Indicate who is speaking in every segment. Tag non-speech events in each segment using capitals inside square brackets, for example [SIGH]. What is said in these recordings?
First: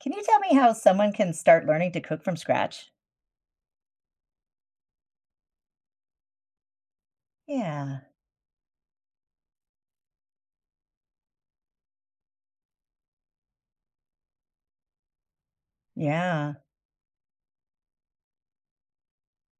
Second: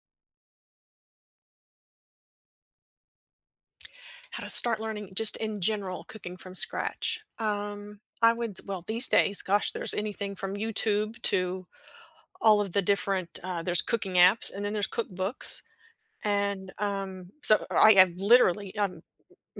Speaker 1: Can you tell me how someone can start learning to cook from scratch?
Speaker 2: How to start learning just in general cooking from scratch.
Speaker 1: Yeah.
Speaker 2: I would, well, these days, gosh, there's anything from YouTube to all of the different, there's cooking apps, and then there's cookbooks.
Speaker 1: Yeah.
Speaker 2: And so I have literally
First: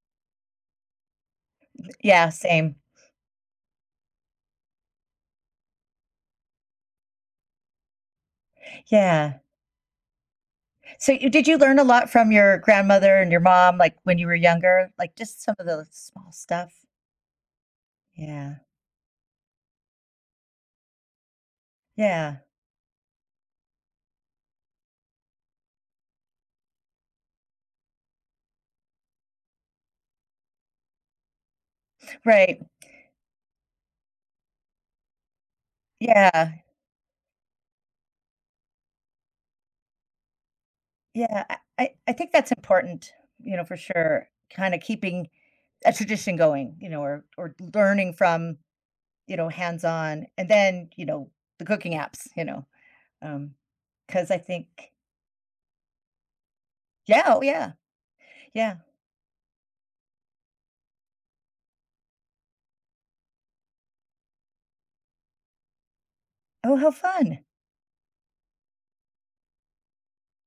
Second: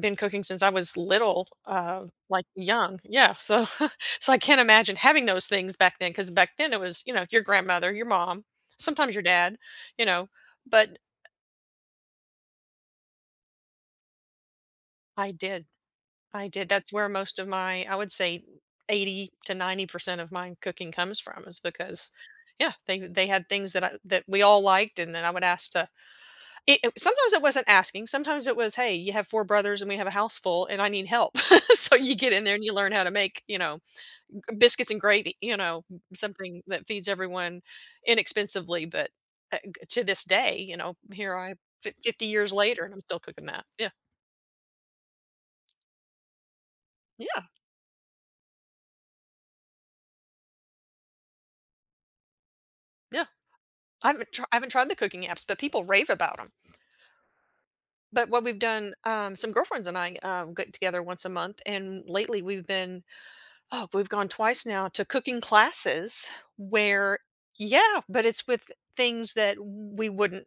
Speaker 2: been cooking since I was little,
Speaker 1: Yeah,
Speaker 2: like
Speaker 1: same.
Speaker 2: young. Yeah. So, [LAUGHS] so I can't imagine having those things back then, because back then it was, you know, your grandmother, your mom, sometimes your
Speaker 1: Yeah.
Speaker 2: dad, you know, but
Speaker 1: So you did you learn a lot from your grandmother and your mom, like, when you were younger? Like,
Speaker 2: I
Speaker 1: just some
Speaker 2: did.
Speaker 1: of the small
Speaker 2: I did.
Speaker 1: stuff?
Speaker 2: That's where most of my, I would say,
Speaker 1: Yeah.
Speaker 2: 80 to 90% of my cooking comes from, is because,
Speaker 1: Yeah.
Speaker 2: yeah, they had things that I, that we all liked, and then I would ask to. Sometimes it wasn't asking. Sometimes it was, hey, you have four brothers and we have a house full, and I need help. [LAUGHS] So you get in there
Speaker 1: Right.
Speaker 2: and you learn how to make, you know, biscuits and gravy. You know,
Speaker 1: Yeah.
Speaker 2: something that feeds everyone inexpensively, but to this day, you know, here
Speaker 1: Yeah.
Speaker 2: I
Speaker 1: I I I
Speaker 2: fifty
Speaker 1: think that's
Speaker 2: years later, and I'm
Speaker 1: important,
Speaker 2: still cooking that.
Speaker 1: for
Speaker 2: Yeah,
Speaker 1: sure, kinda keeping a tradition going, or
Speaker 2: yeah,
Speaker 1: or learning from, hands-on, and then, the cooking apps. you know,
Speaker 2: yeah.
Speaker 1: Um, because I
Speaker 2: I haven't tried
Speaker 1: think.
Speaker 2: the cooking apps, but people rave about them.
Speaker 1: Yeah, oh, yeah.
Speaker 2: But what we've
Speaker 1: Yeah.
Speaker 2: done, some girlfriends and I, get together once a month, and lately we've been oh, we've gone twice now to cooking classes
Speaker 1: Oh, how
Speaker 2: where
Speaker 1: fun.
Speaker 2: yeah, but it's with things that we wouldn't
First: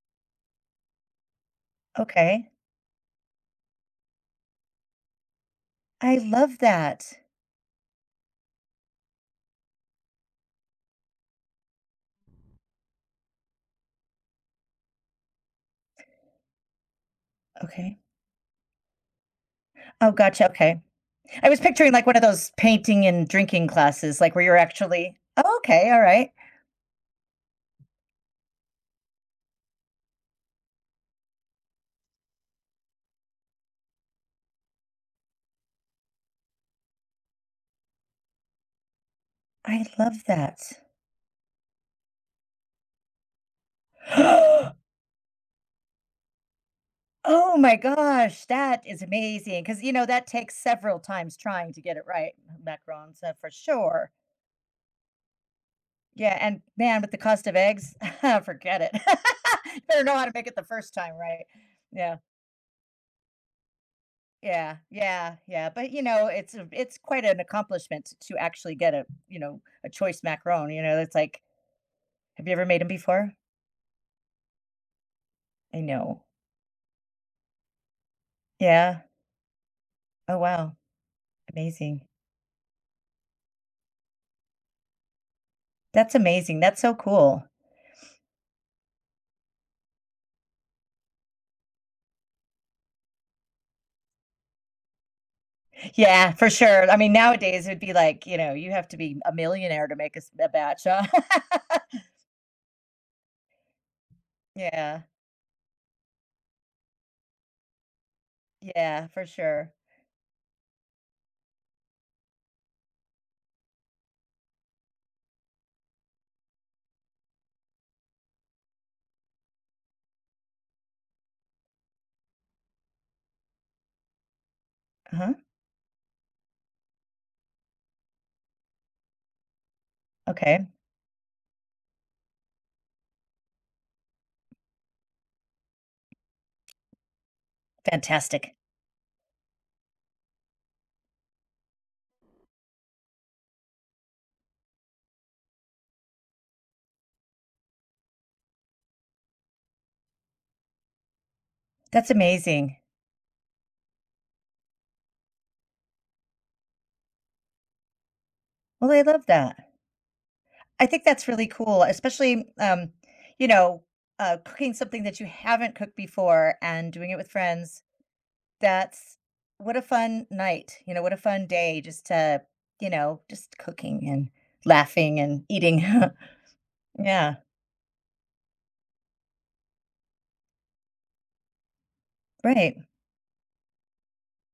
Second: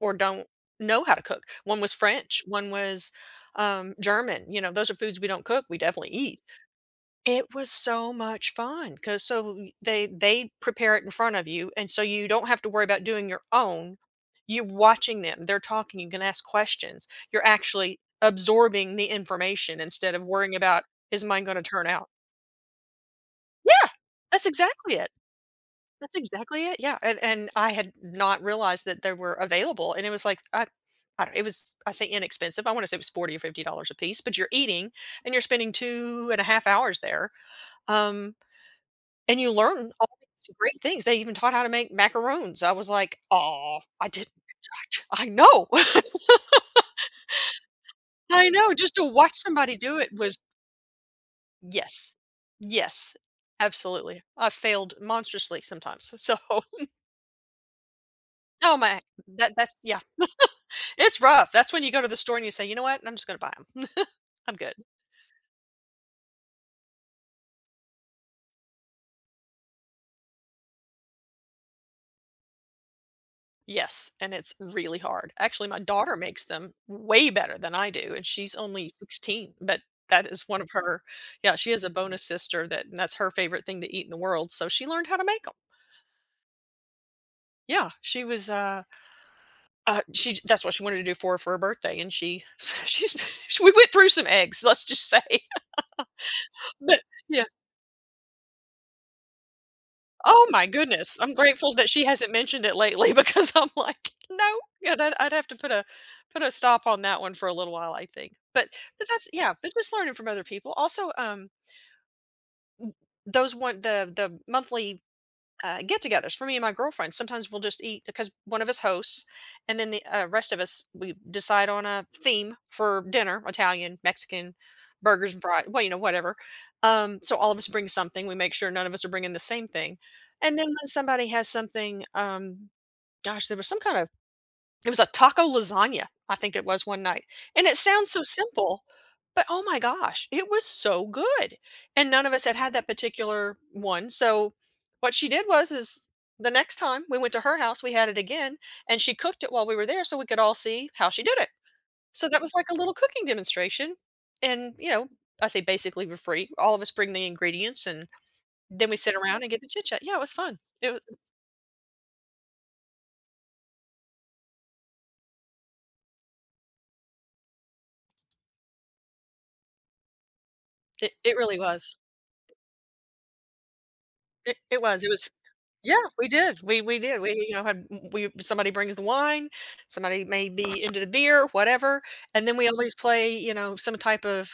Speaker 2: or don't know how to cook. One was French,
Speaker 1: Okay.
Speaker 2: one was, German. You know, those are foods we don't cook, we definitely
Speaker 1: I
Speaker 2: eat.
Speaker 1: love that.
Speaker 2: It was so much fun, cause so y they prepare it in front of you, and so you don't have to worry about doing your own. You're watching them, they're talking, you can ask questions. You're
Speaker 1: Okay.
Speaker 2: actually absorbing the information
Speaker 1: Oh,
Speaker 2: instead of
Speaker 1: gotcha,
Speaker 2: worrying
Speaker 1: okay.
Speaker 2: about, "Is mine
Speaker 1: I was
Speaker 2: gonna turn
Speaker 1: picturing, like,
Speaker 2: out?"
Speaker 1: one of those painting and drinking
Speaker 2: Yeah,
Speaker 1: classes, like, where
Speaker 2: that's
Speaker 1: you're
Speaker 2: exactly it.
Speaker 1: actually. Oh, okay,
Speaker 2: That's
Speaker 1: alright.
Speaker 2: exactly it, yeah, and I had not realized that they were available, and it was like, I don't it was I say inexpensive, I wanna say it was 40 or $50 a piece, but you're eating, and you're spending 2.5 hours there, um and you
Speaker 1: I
Speaker 2: learn all
Speaker 1: love
Speaker 2: these
Speaker 1: that.
Speaker 2: great things. They even taught how to make macaroons. I was like, "Oh, I didn't
Speaker 1: [GASPS]
Speaker 2: [LAUGHS] I know." [LAUGHS]
Speaker 1: Oh my gosh,
Speaker 2: I know,
Speaker 1: that
Speaker 2: just
Speaker 1: is
Speaker 2: to watch
Speaker 1: amazing.
Speaker 2: somebody
Speaker 1: Because you
Speaker 2: do
Speaker 1: know,
Speaker 2: it
Speaker 1: that
Speaker 2: was
Speaker 1: takes several times trying to get it
Speaker 2: yes.
Speaker 1: right, m
Speaker 2: Yes,
Speaker 1: macarons, for sure.
Speaker 2: absolutely. I failed monstrously sometimes. So,
Speaker 1: Yeah, and,
Speaker 2: [LAUGHS]
Speaker 1: man, with the cost of eggs, [LAUGHS]
Speaker 2: oh
Speaker 1: forget it.
Speaker 2: my,
Speaker 1: [LAUGHS]
Speaker 2: that's
Speaker 1: You
Speaker 2: yeah.
Speaker 1: better know how to make it the first time
Speaker 2: It's
Speaker 1: right.
Speaker 2: rough. That's when you go to the
Speaker 1: Yeah.
Speaker 2: store and you say, "You know what? I'm just gonna buy them. 'Em. I'm good."
Speaker 1: Yeah, yeah, yeah, but, you know, it's a it's quite an accomplishment to actually get a choice macaron, it's like, have you ever made them before?
Speaker 2: Yes, and it's really hard. Actually, my
Speaker 1: I
Speaker 2: daughter
Speaker 1: know.
Speaker 2: makes them way better than I do, and she's only
Speaker 1: Yeah?
Speaker 2: 16, but that
Speaker 1: Oh,
Speaker 2: is one of
Speaker 1: wow.
Speaker 2: her. Yeah, she has a
Speaker 1: Amazing.
Speaker 2: bonus sister that, and that's her favorite thing to eat in the world, so she learned how to make them.
Speaker 1: That's amazing, that's so cool.
Speaker 2: Yeah, she was, she j that's what she wanted to do for her birthday, and she [LAUGHS] she's [LAUGHS] we went through some eggs, let's just say,
Speaker 1: Yeah, for
Speaker 2: [LAUGHS]
Speaker 1: sure, I
Speaker 2: but
Speaker 1: mean,
Speaker 2: yeah.
Speaker 1: nowadays, it'd be like, you know, you have to be a millionaire to make a s
Speaker 2: Oh
Speaker 1: a
Speaker 2: my
Speaker 1: batch, huh?
Speaker 2: goodness. I'm grateful that
Speaker 1: [LAUGHS]
Speaker 2: she hasn't mentioned it lately [LAUGHS] because I'm like, no, yeah,
Speaker 1: Yeah,
Speaker 2: that- I'd have to put a put a stop on that one for a little while, I think. But
Speaker 1: yeah, for
Speaker 2: that's yeah,
Speaker 1: sure.
Speaker 2: but just learning from other people. Also, those one the monthly get-togethers for me and my girlfriends. Sometimes we'll just eat because one of us hosts, and then the rest of us we decide on a theme for dinner: Italian, Mexican, burgers
Speaker 1: Uh-huh,
Speaker 2: and fries. Well, you know, whatever. So all of us bring something. We make sure none of us are bringing the same thing. And then
Speaker 1: okay,
Speaker 2: when somebody has something, gosh, there was some kind of it was a taco lasagna, I think it was one night, and it sounds so
Speaker 1: fantastic.
Speaker 2: simple, but oh my gosh, it was so good, and none of us had had that particular one. So what she did was is the next time we went to her house, we had it again, and she cooked it while we were there so we could all see how she did it.
Speaker 1: That's
Speaker 2: So that was like a
Speaker 1: amazing.
Speaker 2: little cooking demonstration, and, you know, I say basically for free. All of us bring the ingredients, and then
Speaker 1: Well,
Speaker 2: we
Speaker 1: I
Speaker 2: sit
Speaker 1: love
Speaker 2: around and get
Speaker 1: that.
Speaker 2: to chit-chat. Yeah, it was fun.
Speaker 1: I think that's really cool, especially, you know, cooking something that you haven't cooked before and doing it with friends. That's what a fun night, what a
Speaker 2: It
Speaker 1: fun
Speaker 2: really
Speaker 1: day
Speaker 2: was.
Speaker 1: just to, just cooking and
Speaker 2: It was. It
Speaker 1: laughing
Speaker 2: was
Speaker 1: and eating.
Speaker 2: yeah,
Speaker 1: [LAUGHS]
Speaker 2: we did. We did. We,
Speaker 1: Yeah,
Speaker 2: you know, had we somebody brings the wine, somebody may be into the beer, whatever, and then we
Speaker 1: right.
Speaker 2: always play, you know, some type of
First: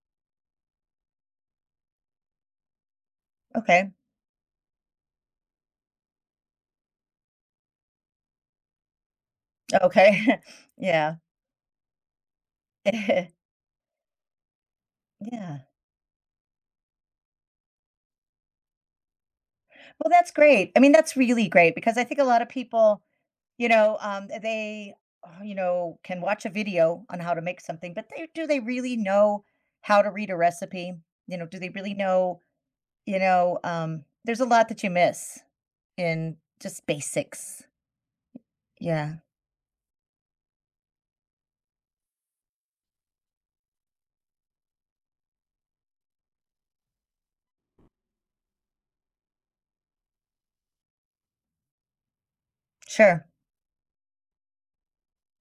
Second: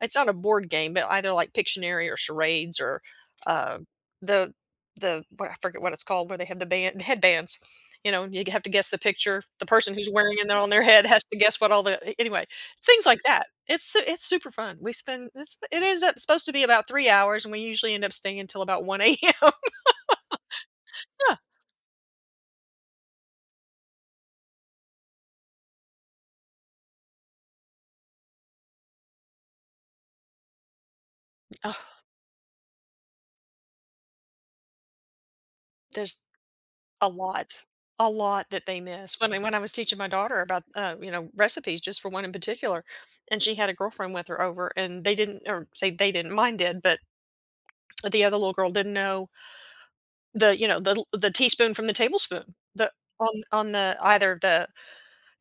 Speaker 2: it's not a board game, but either like Pictionary or charades or uh,
Speaker 1: Okay.
Speaker 2: the the what, I forget what it's called where they have the band headbands. You know, you have to guess the picture. The person who's wearing
Speaker 1: Okay.
Speaker 2: it on
Speaker 1: [LAUGHS]
Speaker 2: their head
Speaker 1: Yeah.
Speaker 2: has to guess what all the anyway things
Speaker 1: [LAUGHS]
Speaker 2: like
Speaker 1: Yeah.
Speaker 2: that. It's super fun. It ends up supposed to be about 3 hours, and we usually end up staying until about one a.m.
Speaker 1: Well, that's great. I mean, that's
Speaker 2: Yeah.
Speaker 1: really great because I think a lot of people. They, can watch a video on how to make something, but do they really know how to read a recipe? Do they really
Speaker 2: [LAUGHS]
Speaker 1: know? There's a lot that you miss
Speaker 2: There's
Speaker 1: in just
Speaker 2: a lot,
Speaker 1: basics.
Speaker 2: a lot that they
Speaker 1: Yeah,
Speaker 2: miss. When I was teaching my daughter about, you know, recipes just for one in particular, and she had a girlfriend with her over, and they didn't or say they didn't, mine did, but the other little girl didn't know the, you know, the teaspoon from the tablespoon. The
Speaker 1: sure.
Speaker 2: on the either the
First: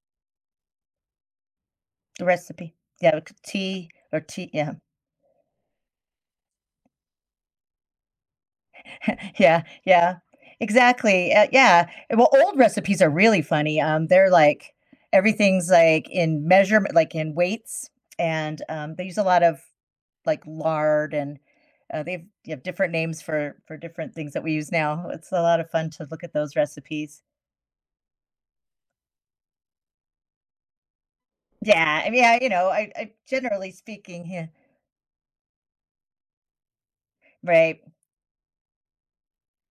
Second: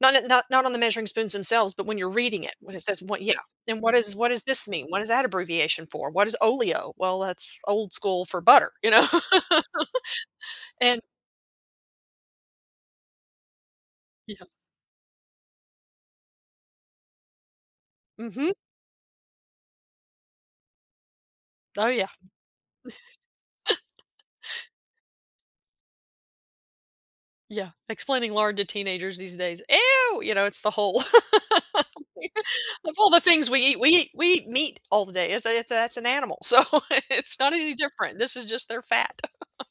Speaker 2: not not not on the measuring spoons themselves, but when you're
Speaker 1: The
Speaker 2: reading it,
Speaker 1: recipe.
Speaker 2: when it says
Speaker 1: Yeah,
Speaker 2: what yeah,
Speaker 1: with
Speaker 2: and
Speaker 1: tea
Speaker 2: what is
Speaker 1: or
Speaker 2: what does
Speaker 1: tea.
Speaker 2: this
Speaker 1: Yeah,
Speaker 2: mean? What is that abbreviation for? What is oleo? Well, that's old school for butter, you know?
Speaker 1: [LAUGHS]
Speaker 2: [LAUGHS]
Speaker 1: yeah, yeah.
Speaker 2: And
Speaker 1: Exactly. Yeah. Well, old recipes are really funny. They're
Speaker 2: yeah.
Speaker 1: like everything's like in measurement, like in weights,
Speaker 2: Mhm.
Speaker 1: and they use a lot of like lard and
Speaker 2: Oh, yeah.
Speaker 1: they've you have different names for different things that we use now. It's a lot of fun to look at those recipes.
Speaker 2: Yeah, explaining lard to teenagers these days. "Ew!" You know, it's the whole [LAUGHS]
Speaker 1: Yeah, I mean, yeah, you know, I,
Speaker 2: of all
Speaker 1: I
Speaker 2: the things we
Speaker 1: generally
Speaker 2: eat, we eat
Speaker 1: speaking,
Speaker 2: we eat
Speaker 1: yeah,
Speaker 2: meat all the day. It's a that's an animal, so [LAUGHS] it's not any
Speaker 1: right,
Speaker 2: different. This is just their fat.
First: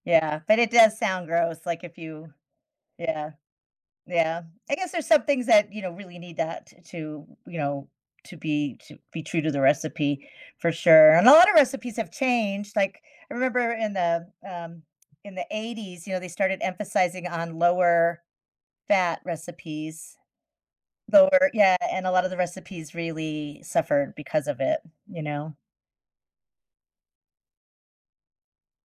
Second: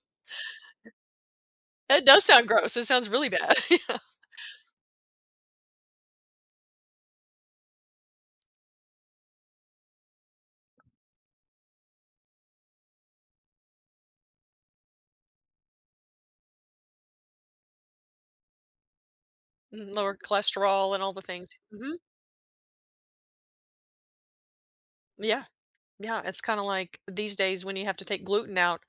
Speaker 1: yeah, but it does sound gross. Like if
Speaker 2: It does
Speaker 1: you,
Speaker 2: sound gross. It sounds really
Speaker 1: yeah,
Speaker 2: bad. [LAUGHS] Yeah.
Speaker 1: yeah, I guess there's some things that you know really need that to you know to be true to the recipe for sure. And a lot of recipes have changed. Like I remember in the 80s, you know, they started emphasizing on lower fat
Speaker 2: Mm, lower
Speaker 1: recipes,
Speaker 2: cholesterol and all the
Speaker 1: lower
Speaker 2: things.
Speaker 1: yeah,
Speaker 2: Mhm.
Speaker 1: and a lot of the recipes really suffered because of it, you
Speaker 2: Yeah.
Speaker 1: know?
Speaker 2: Yeah, it's kinda like these days when you have to take gluten out,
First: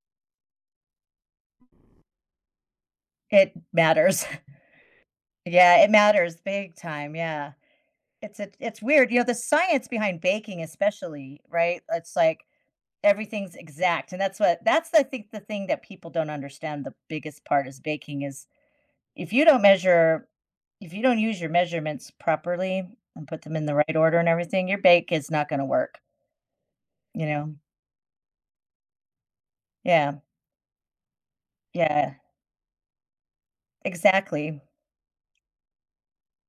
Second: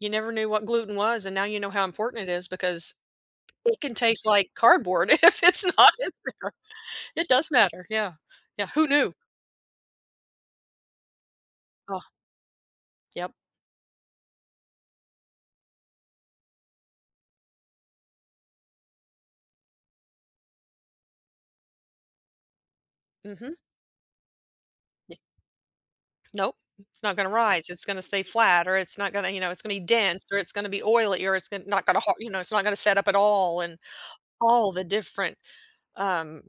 Speaker 2: you never knew what gluten was, and now you know how important it is because
Speaker 1: It
Speaker 2: it can
Speaker 1: matters.
Speaker 2: taste
Speaker 1: [LAUGHS]
Speaker 2: like cardboard [LAUGHS] if it's
Speaker 1: Yeah, it
Speaker 2: not in
Speaker 1: matters
Speaker 2: there.
Speaker 1: big time,
Speaker 2: It does
Speaker 1: yeah.
Speaker 2: matter, yeah.
Speaker 1: It's a
Speaker 2: Yeah,
Speaker 1: it's
Speaker 2: who
Speaker 1: weird,
Speaker 2: knew?
Speaker 1: you know, the science behind baking especially, right?
Speaker 2: Oh,
Speaker 1: It's like
Speaker 2: yep.
Speaker 1: everything's exact, and that's what that's I think the thing that people don't understand the biggest part is baking is if you don't measure if you don't use your measurements properly and put
Speaker 2: Mhm.
Speaker 1: them in the right order and everything, your bake is not gonna work,
Speaker 2: Nope. It's not
Speaker 1: you
Speaker 2: gonna
Speaker 1: know?
Speaker 2: rise. It's gonna stay flat, or it's not gonna, you know, it's gonna be
Speaker 1: Yeah,
Speaker 2: dense, or it's gonna be oily, or it's gon not gonna,
Speaker 1: yeah.
Speaker 2: you know, it's not gonna set up at all, and
Speaker 1: Exactly.
Speaker 2: all the different, um,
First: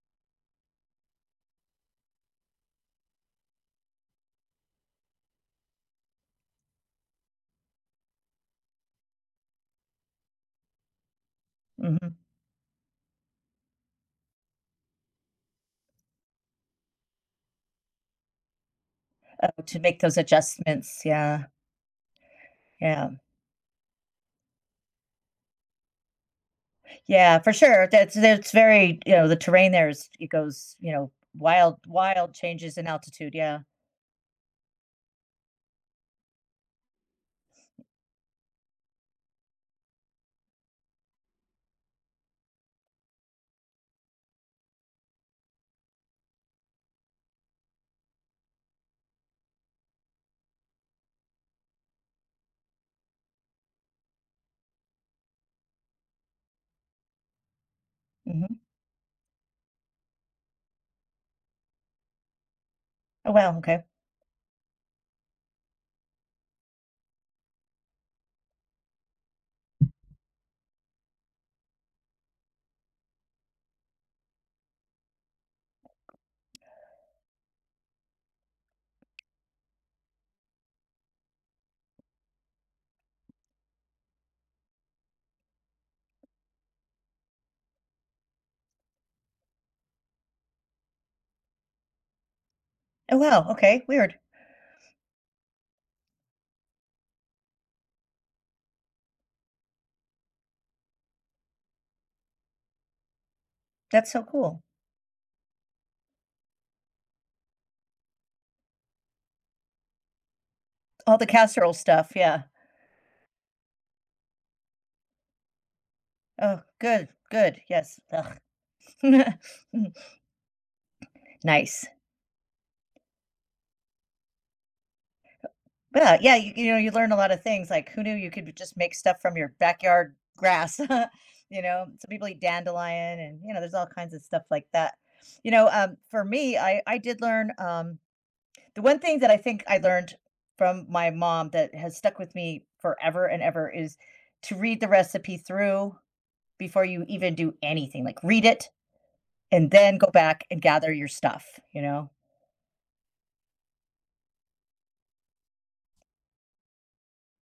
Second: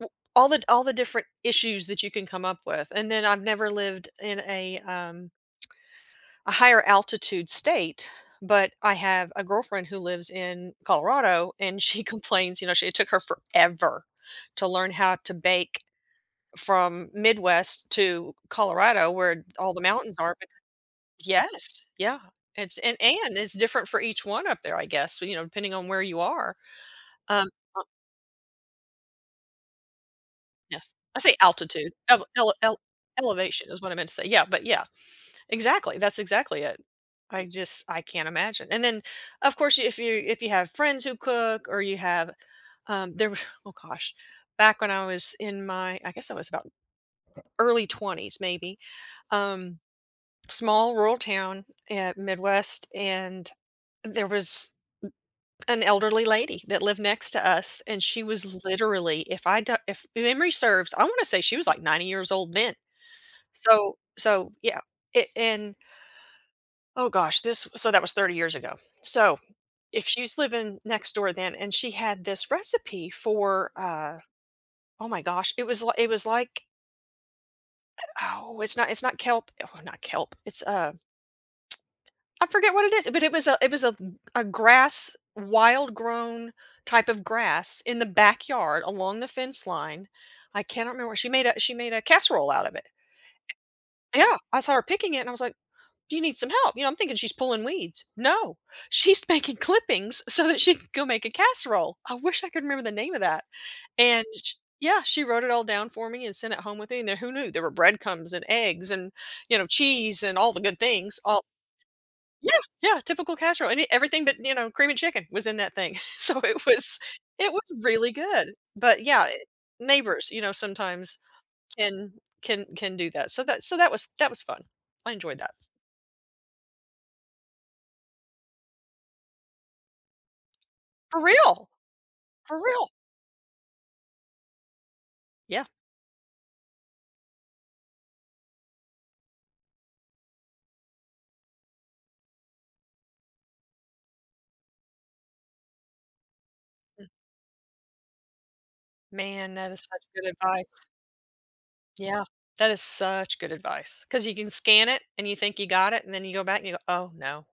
Speaker 2: w all the different issues that you can come up with. And then I've never lived in a higher altitude state, but I have a girlfriend who lives in Colorado, and she [LAUGHS]
Speaker 1: Mhm.
Speaker 2: complains, you know, she it took her forever to learn how to bake from Midwest to Colorado where
Speaker 1: Oh,
Speaker 2: all
Speaker 1: to
Speaker 2: the
Speaker 1: make
Speaker 2: mountains
Speaker 1: those
Speaker 2: are bec
Speaker 1: adjustments, yeah,
Speaker 2: yes, yeah. It's and
Speaker 1: yeah.
Speaker 2: and it's different for each one up there, I guess, you know, depending on where you are.
Speaker 1: Yeah,
Speaker 2: Um,
Speaker 1: for sure, that's very, you know, the terrain there is it goes, you
Speaker 2: yes.
Speaker 1: know,
Speaker 2: I say altitude,
Speaker 1: wild changes in altitude, yeah.
Speaker 2: elevation is what I meant to say. Yeah, but yeah, exactly, that's exactly it. I can't imagine. And then, of course, if you have friends who cook, or you have, there [LAUGHS] oh gosh, back when I was in my, I guess I was about early 20s maybe, um small rural town at Midwest, and there was an elderly lady that lived next to us, and she
Speaker 1: Mhm.
Speaker 2: was literally, if I do, if memory serves, I want to say she was like 90 years old then.
Speaker 1: Oh, wow, okay.
Speaker 2: So, so yeah, it, and oh gosh, this so that was 30 years ago. So if she's living next door then, and she had this recipe for, oh my gosh, it was like, oh, it's not kelp, oh, not kelp, it's I forget what it is, but it was a grass, wild grown type of grass in the backyard along the fence line. I cannot remember. She made a casserole out of it.
Speaker 1: Oh, wow, okay, weird.
Speaker 2: Yeah, I saw her picking it, and I was like, "Do you need some help?" You know, I'm thinking she's pulling weeds. No, [LAUGHS] she's making clippings so that she can go make a casserole. I wish I could remember the name of that.
Speaker 1: That's so
Speaker 2: And sh
Speaker 1: cool.
Speaker 2: yeah, she wrote it all down for me and sent it home with me. And there, who knew there were breadcrumbs and eggs and cheese and all the good
Speaker 1: All
Speaker 2: things
Speaker 1: the
Speaker 2: all
Speaker 1: casserole stuff, yeah.
Speaker 2: yeah, yeah, typical casserole, and e everything but, cream and chicken was in that thing. [LAUGHS] So
Speaker 1: Oh, good,
Speaker 2: it was
Speaker 1: good, yes,
Speaker 2: really
Speaker 1: ugh.
Speaker 2: good. But yeah,
Speaker 1: [LAUGHS]
Speaker 2: neighbors, you know, sometimes
Speaker 1: Nice.
Speaker 2: can can do that. So that was that was fun. I enjoyed that.
Speaker 1: Well, yeah, you learn a lot of things. Like, who knew you could just make stuff from your backyard grass?
Speaker 2: For
Speaker 1: [LAUGHS] you
Speaker 2: real,
Speaker 1: know, some people eat
Speaker 2: for real.
Speaker 1: dandelion, and you know, there's all kinds of stuff like that. You
Speaker 2: Yeah.
Speaker 1: know, um, for me, I did learn the one thing that I think I learned from my mom that has stuck with me forever and ever is to read the recipe through before you even do anything. Like, read it
Speaker 2: Man, that
Speaker 1: and
Speaker 2: is
Speaker 1: then
Speaker 2: such
Speaker 1: go
Speaker 2: good
Speaker 1: back and
Speaker 2: advice.
Speaker 1: gather your stuff. You know.
Speaker 2: Yeah, that is such good advice because you can scan it and you think you got it, and then you go back and you go, "Oh, no."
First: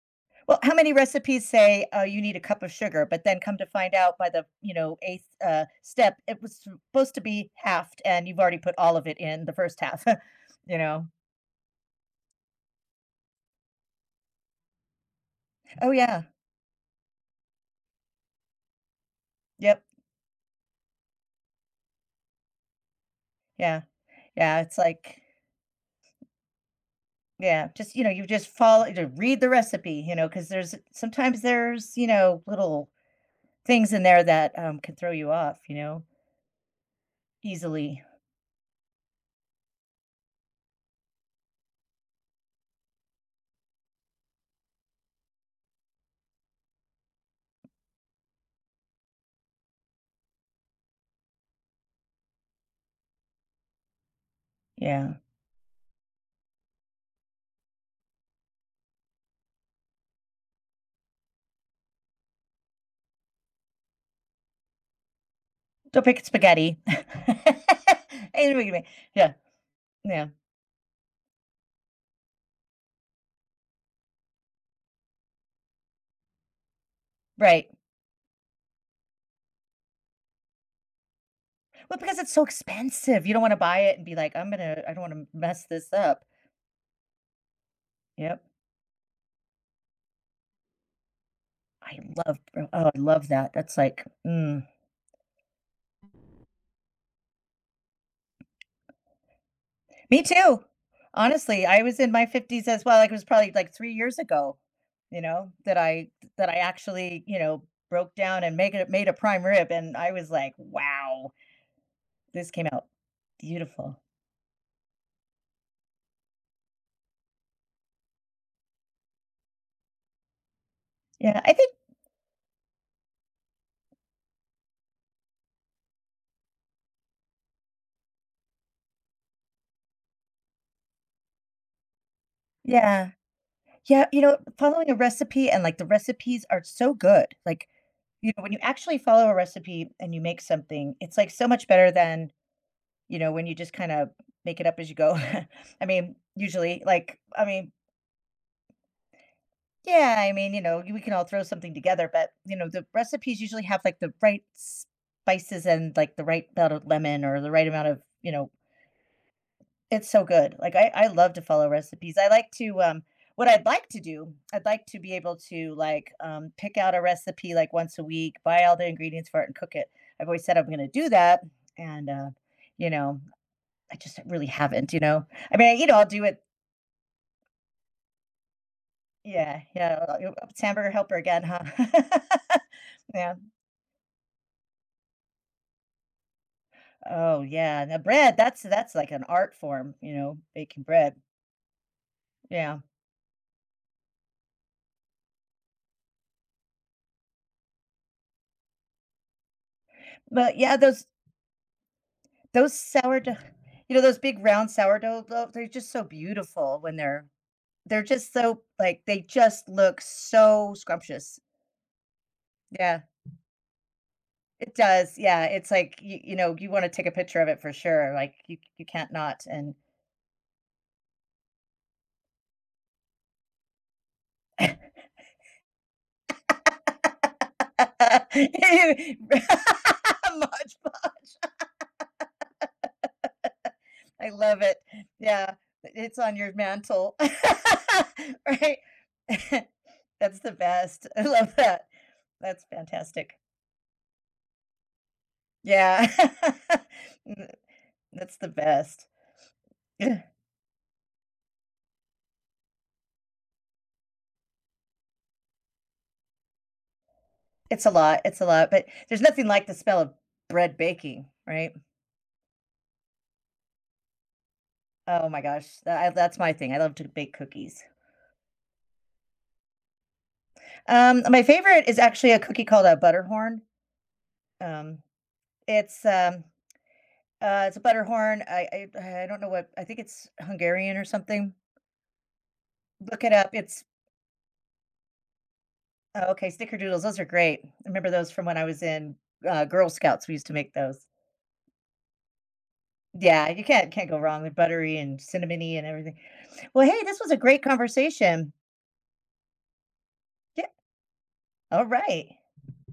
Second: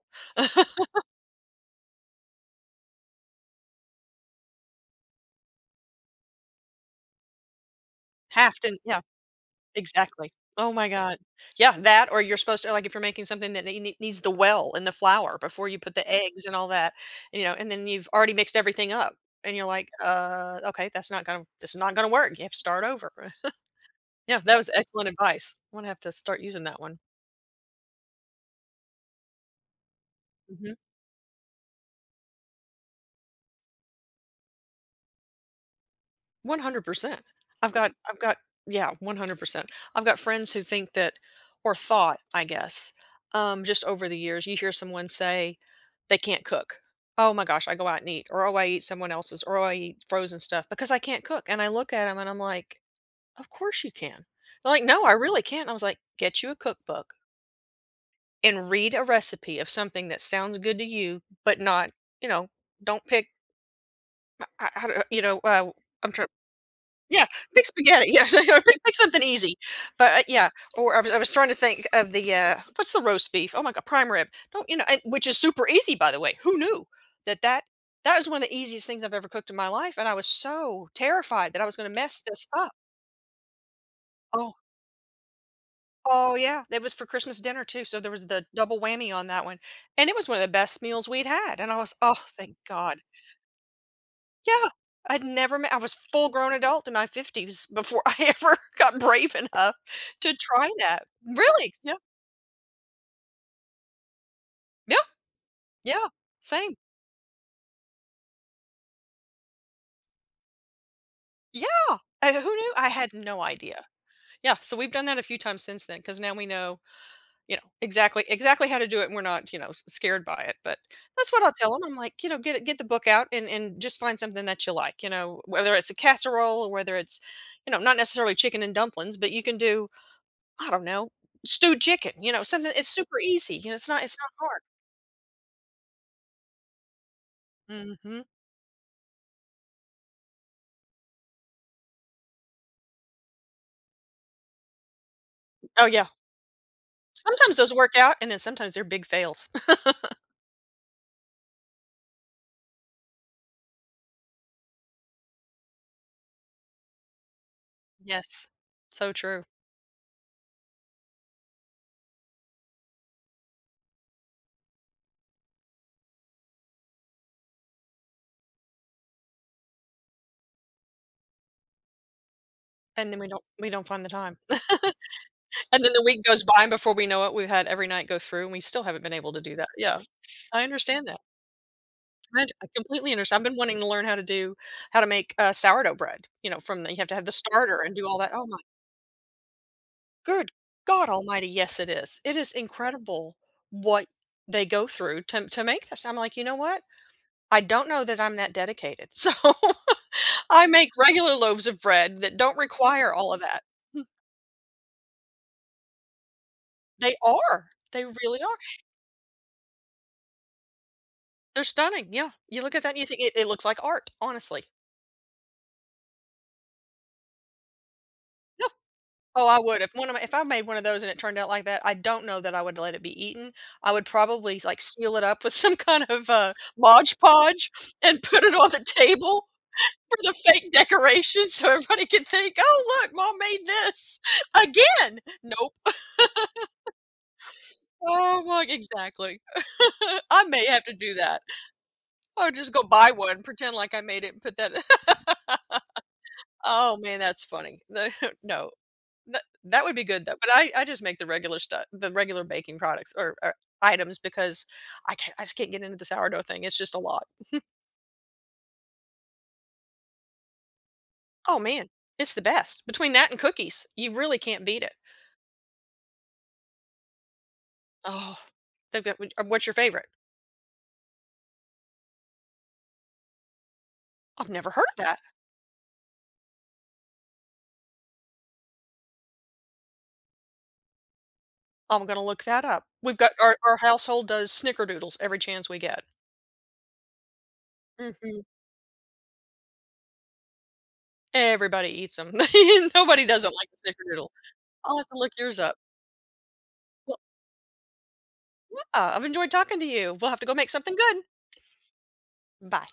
Speaker 1: Well, how
Speaker 2: [LAUGHS]
Speaker 1: many recipes say you need a cup of sugar, but then come to find out by the eighth step, it was supposed to be halved, and you've
Speaker 2: have
Speaker 1: already put
Speaker 2: to.
Speaker 1: all
Speaker 2: Yeah.
Speaker 1: of it in the first half.
Speaker 2: Exactly.
Speaker 1: [LAUGHS]
Speaker 2: Oh
Speaker 1: you
Speaker 2: my
Speaker 1: know?
Speaker 2: god. Yeah, that or you're supposed to like, if you're making something that ne needs the well and the flour before you
Speaker 1: Oh
Speaker 2: put the
Speaker 1: yeah,
Speaker 2: eggs and all that, you know, and then you've already mixed everything up, and you're
Speaker 1: yep,
Speaker 2: like, " okay, that's not gonna this is not gonna work. You have to start over." [LAUGHS]
Speaker 1: yeah,
Speaker 2: Yeah, that
Speaker 1: yeah.
Speaker 2: was
Speaker 1: It's
Speaker 2: excellent
Speaker 1: like
Speaker 2: advice. I'm gonna have to start using that one.
Speaker 1: yeah, just you just follow to read the recipe, because
Speaker 2: Mhm.
Speaker 1: there's sometimes there's little things in there that can throw you off,
Speaker 2: 100%. I've got
Speaker 1: easily.
Speaker 2: I've got yeah, 100%. I've got friends who think that or thought, I guess, just over the years, you hear someone say they can't cook. Oh my gosh, I go out and eat, or oh, I eat someone else's, or oh, I eat frozen stuff because I can't cook. And I look at them and I'm like, of course you can. They're like, no, I
Speaker 1: Yeah,
Speaker 2: really can't. I was like, get you a cookbook and read a recipe of something that sounds good to you, but not, you know, don't pick, I, don't- you know,
Speaker 1: don't
Speaker 2: I'm
Speaker 1: pick
Speaker 2: trying
Speaker 1: spaghetti.
Speaker 2: yeah,
Speaker 1: [LAUGHS]
Speaker 2: big spaghetti, yeah, [LAUGHS] or
Speaker 1: Anyway,
Speaker 2: pick something
Speaker 1: yeah,
Speaker 2: easy, but,
Speaker 1: yeah,
Speaker 2: yeah, or I was trying to think of the, what's the roast beef? Oh my god, prime rib, don't you know and which is super easy, by the way, who knew that
Speaker 1: right.
Speaker 2: that was one of the easiest things I've ever cooked in my life, and I was so terrified that I was gonna
Speaker 1: Well, because
Speaker 2: mess
Speaker 1: it's so
Speaker 2: this up.
Speaker 1: expensive, you don't wanna buy it and be like,
Speaker 2: Oh
Speaker 1: I don't wanna mess this up."
Speaker 2: oh, yeah, that was for Christmas dinner too, so there was
Speaker 1: Yep.
Speaker 2: the double whammy on that one, and it was one of the best meals we'd had, and I was,
Speaker 1: I
Speaker 2: "Oh,
Speaker 1: love
Speaker 2: thank
Speaker 1: oh,
Speaker 2: god."
Speaker 1: I love that. That's like mm.
Speaker 2: Yeah, I'd never met I was full-grown adult in my 50s before I ever [LAUGHS] got brave enough
Speaker 1: Me
Speaker 2: to
Speaker 1: too.
Speaker 2: try that.
Speaker 1: Honestly,
Speaker 2: Really,
Speaker 1: I
Speaker 2: yeah,
Speaker 1: was in my 50s as well, like, it was probably, like, 3 years ago,
Speaker 2: yeah,
Speaker 1: you know, that
Speaker 2: yeah,
Speaker 1: I that I
Speaker 2: same.
Speaker 1: actually, broke down and make it made a prime rib, and I was like, "Wow,
Speaker 2: Yeah, I who
Speaker 1: this came
Speaker 2: knew?
Speaker 1: out
Speaker 2: I had no idea.
Speaker 1: beautiful."
Speaker 2: Yeah, so we've done that a few times since then because now we know, you know, exactly how to do it, and we're not, you know, scared by it, but that's
Speaker 1: Yeah,
Speaker 2: what I'll
Speaker 1: I
Speaker 2: tell
Speaker 1: think
Speaker 2: them. 'Em, I'm like, you know, " get the book out and just find something that you like," you know, whether it's a casserole or whether it's, you know, not necessarily chicken and dumplings, but you can do I don't know, stewed chicken, you know, something it's
Speaker 1: yeah.
Speaker 2: super easy, you know,
Speaker 1: Yeah,
Speaker 2: it's not hard.
Speaker 1: following a recipe and, like, the recipes are so good, like,
Speaker 2: Mhm.
Speaker 1: when you actually follow a recipe and you make something, it's like so much better than, when you just kind of make it up as you go. [LAUGHS]
Speaker 2: Oh,
Speaker 1: I
Speaker 2: yeah.
Speaker 1: mean, usually, like, I
Speaker 2: Sometimes
Speaker 1: mean,
Speaker 2: those work out, and then sometimes they're big fails. [LAUGHS]
Speaker 1: yeah, I mean, we can all throw something together, but, the recipes usually have like the right spices and like the right amount of lemon or the right amount of.
Speaker 2: Yes. So true.
Speaker 1: It's so good. Like I love to follow recipes. What I'd like to do, I'd like to be able to, like, pick out a recipe, like, once a week, buy all the ingredients for it, and cook it. I've always said I'm gonna do that, and, you
Speaker 2: And then
Speaker 1: know,
Speaker 2: we don't
Speaker 1: I
Speaker 2: find the
Speaker 1: just
Speaker 2: time.
Speaker 1: really haven't, you know? I
Speaker 2: [LAUGHS]
Speaker 1: mean,
Speaker 2: And then the
Speaker 1: I'll
Speaker 2: week
Speaker 1: do it
Speaker 2: goes by, and before we know it, we've had every night go through, and we still haven't been able to do
Speaker 1: yeah,
Speaker 2: that. Yeah.
Speaker 1: yeah, you it's
Speaker 2: I
Speaker 1: hamburger
Speaker 2: understand
Speaker 1: helper
Speaker 2: that.
Speaker 1: again, huh?
Speaker 2: I
Speaker 1: [LAUGHS]
Speaker 2: completely
Speaker 1: Yeah.
Speaker 2: understand. I've been wanting to learn how to make, sourdough bread, you know, from the you have to have the
Speaker 1: Oh,
Speaker 2: starter
Speaker 1: yeah,
Speaker 2: and
Speaker 1: the
Speaker 2: do all that.
Speaker 1: bread,
Speaker 2: Oh my
Speaker 1: that's like an art form, you know,
Speaker 2: Good
Speaker 1: baking
Speaker 2: God
Speaker 1: bread.
Speaker 2: almighty, yes, it is. It is
Speaker 1: Yeah.
Speaker 2: incredible what they go through to make this. I'm like, "You know what? I don't know that I'm that dedicated." [LAUGHS] So,
Speaker 1: But,
Speaker 2: I
Speaker 1: yeah,
Speaker 2: make
Speaker 1: those
Speaker 2: regular loaves of bread that don't require all
Speaker 1: Sourdough,
Speaker 2: of that. Hmm.
Speaker 1: those big round sourdough loaf, they're just so beautiful when
Speaker 2: They are.
Speaker 1: they're
Speaker 2: They
Speaker 1: just
Speaker 2: really are.
Speaker 1: so, like, they just look so scrumptious.
Speaker 2: They're stunning, yeah. You look at that and
Speaker 1: Yeah,
Speaker 2: you think it looks like art, honestly.
Speaker 1: it does, yeah, it's like, you wanna take a picture of it for sure, like,
Speaker 2: Yeah.
Speaker 1: you can't not,
Speaker 2: Oh, I
Speaker 1: and
Speaker 2: would. If one of my if I made one of those and it turned out like that, I don't know that I would let it be eaten. I would
Speaker 1: [LAUGHS]
Speaker 2: probably,
Speaker 1: Mod
Speaker 2: like, seal it up with [LAUGHS] some kind of, Mod Podge and put it on the table for the fake decoration
Speaker 1: Podge.
Speaker 2: so everybody can think, "Oh, look, mom made this
Speaker 1: I love it.
Speaker 2: again."
Speaker 1: Yeah,
Speaker 2: Nope.
Speaker 1: it's on your mantle. [LAUGHS]
Speaker 2: Oh my,
Speaker 1: Right?
Speaker 2: exactly.
Speaker 1: [LAUGHS]
Speaker 2: [LAUGHS]
Speaker 1: That's
Speaker 2: I
Speaker 1: the
Speaker 2: may have to
Speaker 1: best.
Speaker 2: do
Speaker 1: I
Speaker 2: that.
Speaker 1: love that.
Speaker 2: Or
Speaker 1: That's
Speaker 2: just go buy
Speaker 1: fantastic.
Speaker 2: one, pretend like I made it and put that [LAUGHS]
Speaker 1: Yeah.
Speaker 2: Oh man,
Speaker 1: [LAUGHS]
Speaker 2: that's
Speaker 1: Th
Speaker 2: funny. The [LAUGHS]
Speaker 1: that's the
Speaker 2: no,
Speaker 1: best.
Speaker 2: that would be
Speaker 1: Yeah,
Speaker 2: good though, but I just make the regular stuff, the regular baking products or items because I just can't get into the sourdough thing. It's just a lot.
Speaker 1: it's a lot, but there's nothing like the smell of bread baking,
Speaker 2: Oh
Speaker 1: right?
Speaker 2: man, it's the best. Between that and cookies, you really can't beat it.
Speaker 1: Oh my gosh, that's my thing, I love to bake cookies.
Speaker 2: Oh, they've got what's your favorite?
Speaker 1: My favorite is actually a cookie called a Butterhorn.
Speaker 2: I've never heard of
Speaker 1: Um,
Speaker 2: that.
Speaker 1: it's, um, it's a Butterhorn, I don't know what I think it's Hungarian or something.
Speaker 2: I'm gonna look that up. We've
Speaker 1: Look
Speaker 2: got
Speaker 1: it up,
Speaker 2: our
Speaker 1: it's
Speaker 2: household does snickerdoodles every chance we get.
Speaker 1: oh, okay, Snickerdoodles, those are great. I remember those
Speaker 2: Mhm.
Speaker 1: from when I was in, Girl Scouts, we used to make those.
Speaker 2: Everybody eats them. [LAUGHS] Nobody
Speaker 1: Yeah,
Speaker 2: doesn't
Speaker 1: you
Speaker 2: like a
Speaker 1: can't go
Speaker 2: snickerdoodle.
Speaker 1: wrong with buttery
Speaker 2: I'll have to
Speaker 1: and
Speaker 2: look yours up.
Speaker 1: cinnamony and everything. Well, hey,
Speaker 2: Well,
Speaker 1: this was a great conversation.
Speaker 2: yeah, I've enjoyed talking to you. We'll have to go
Speaker 1: Yeah.
Speaker 2: make something good.
Speaker 1: All right.
Speaker 2: Bye.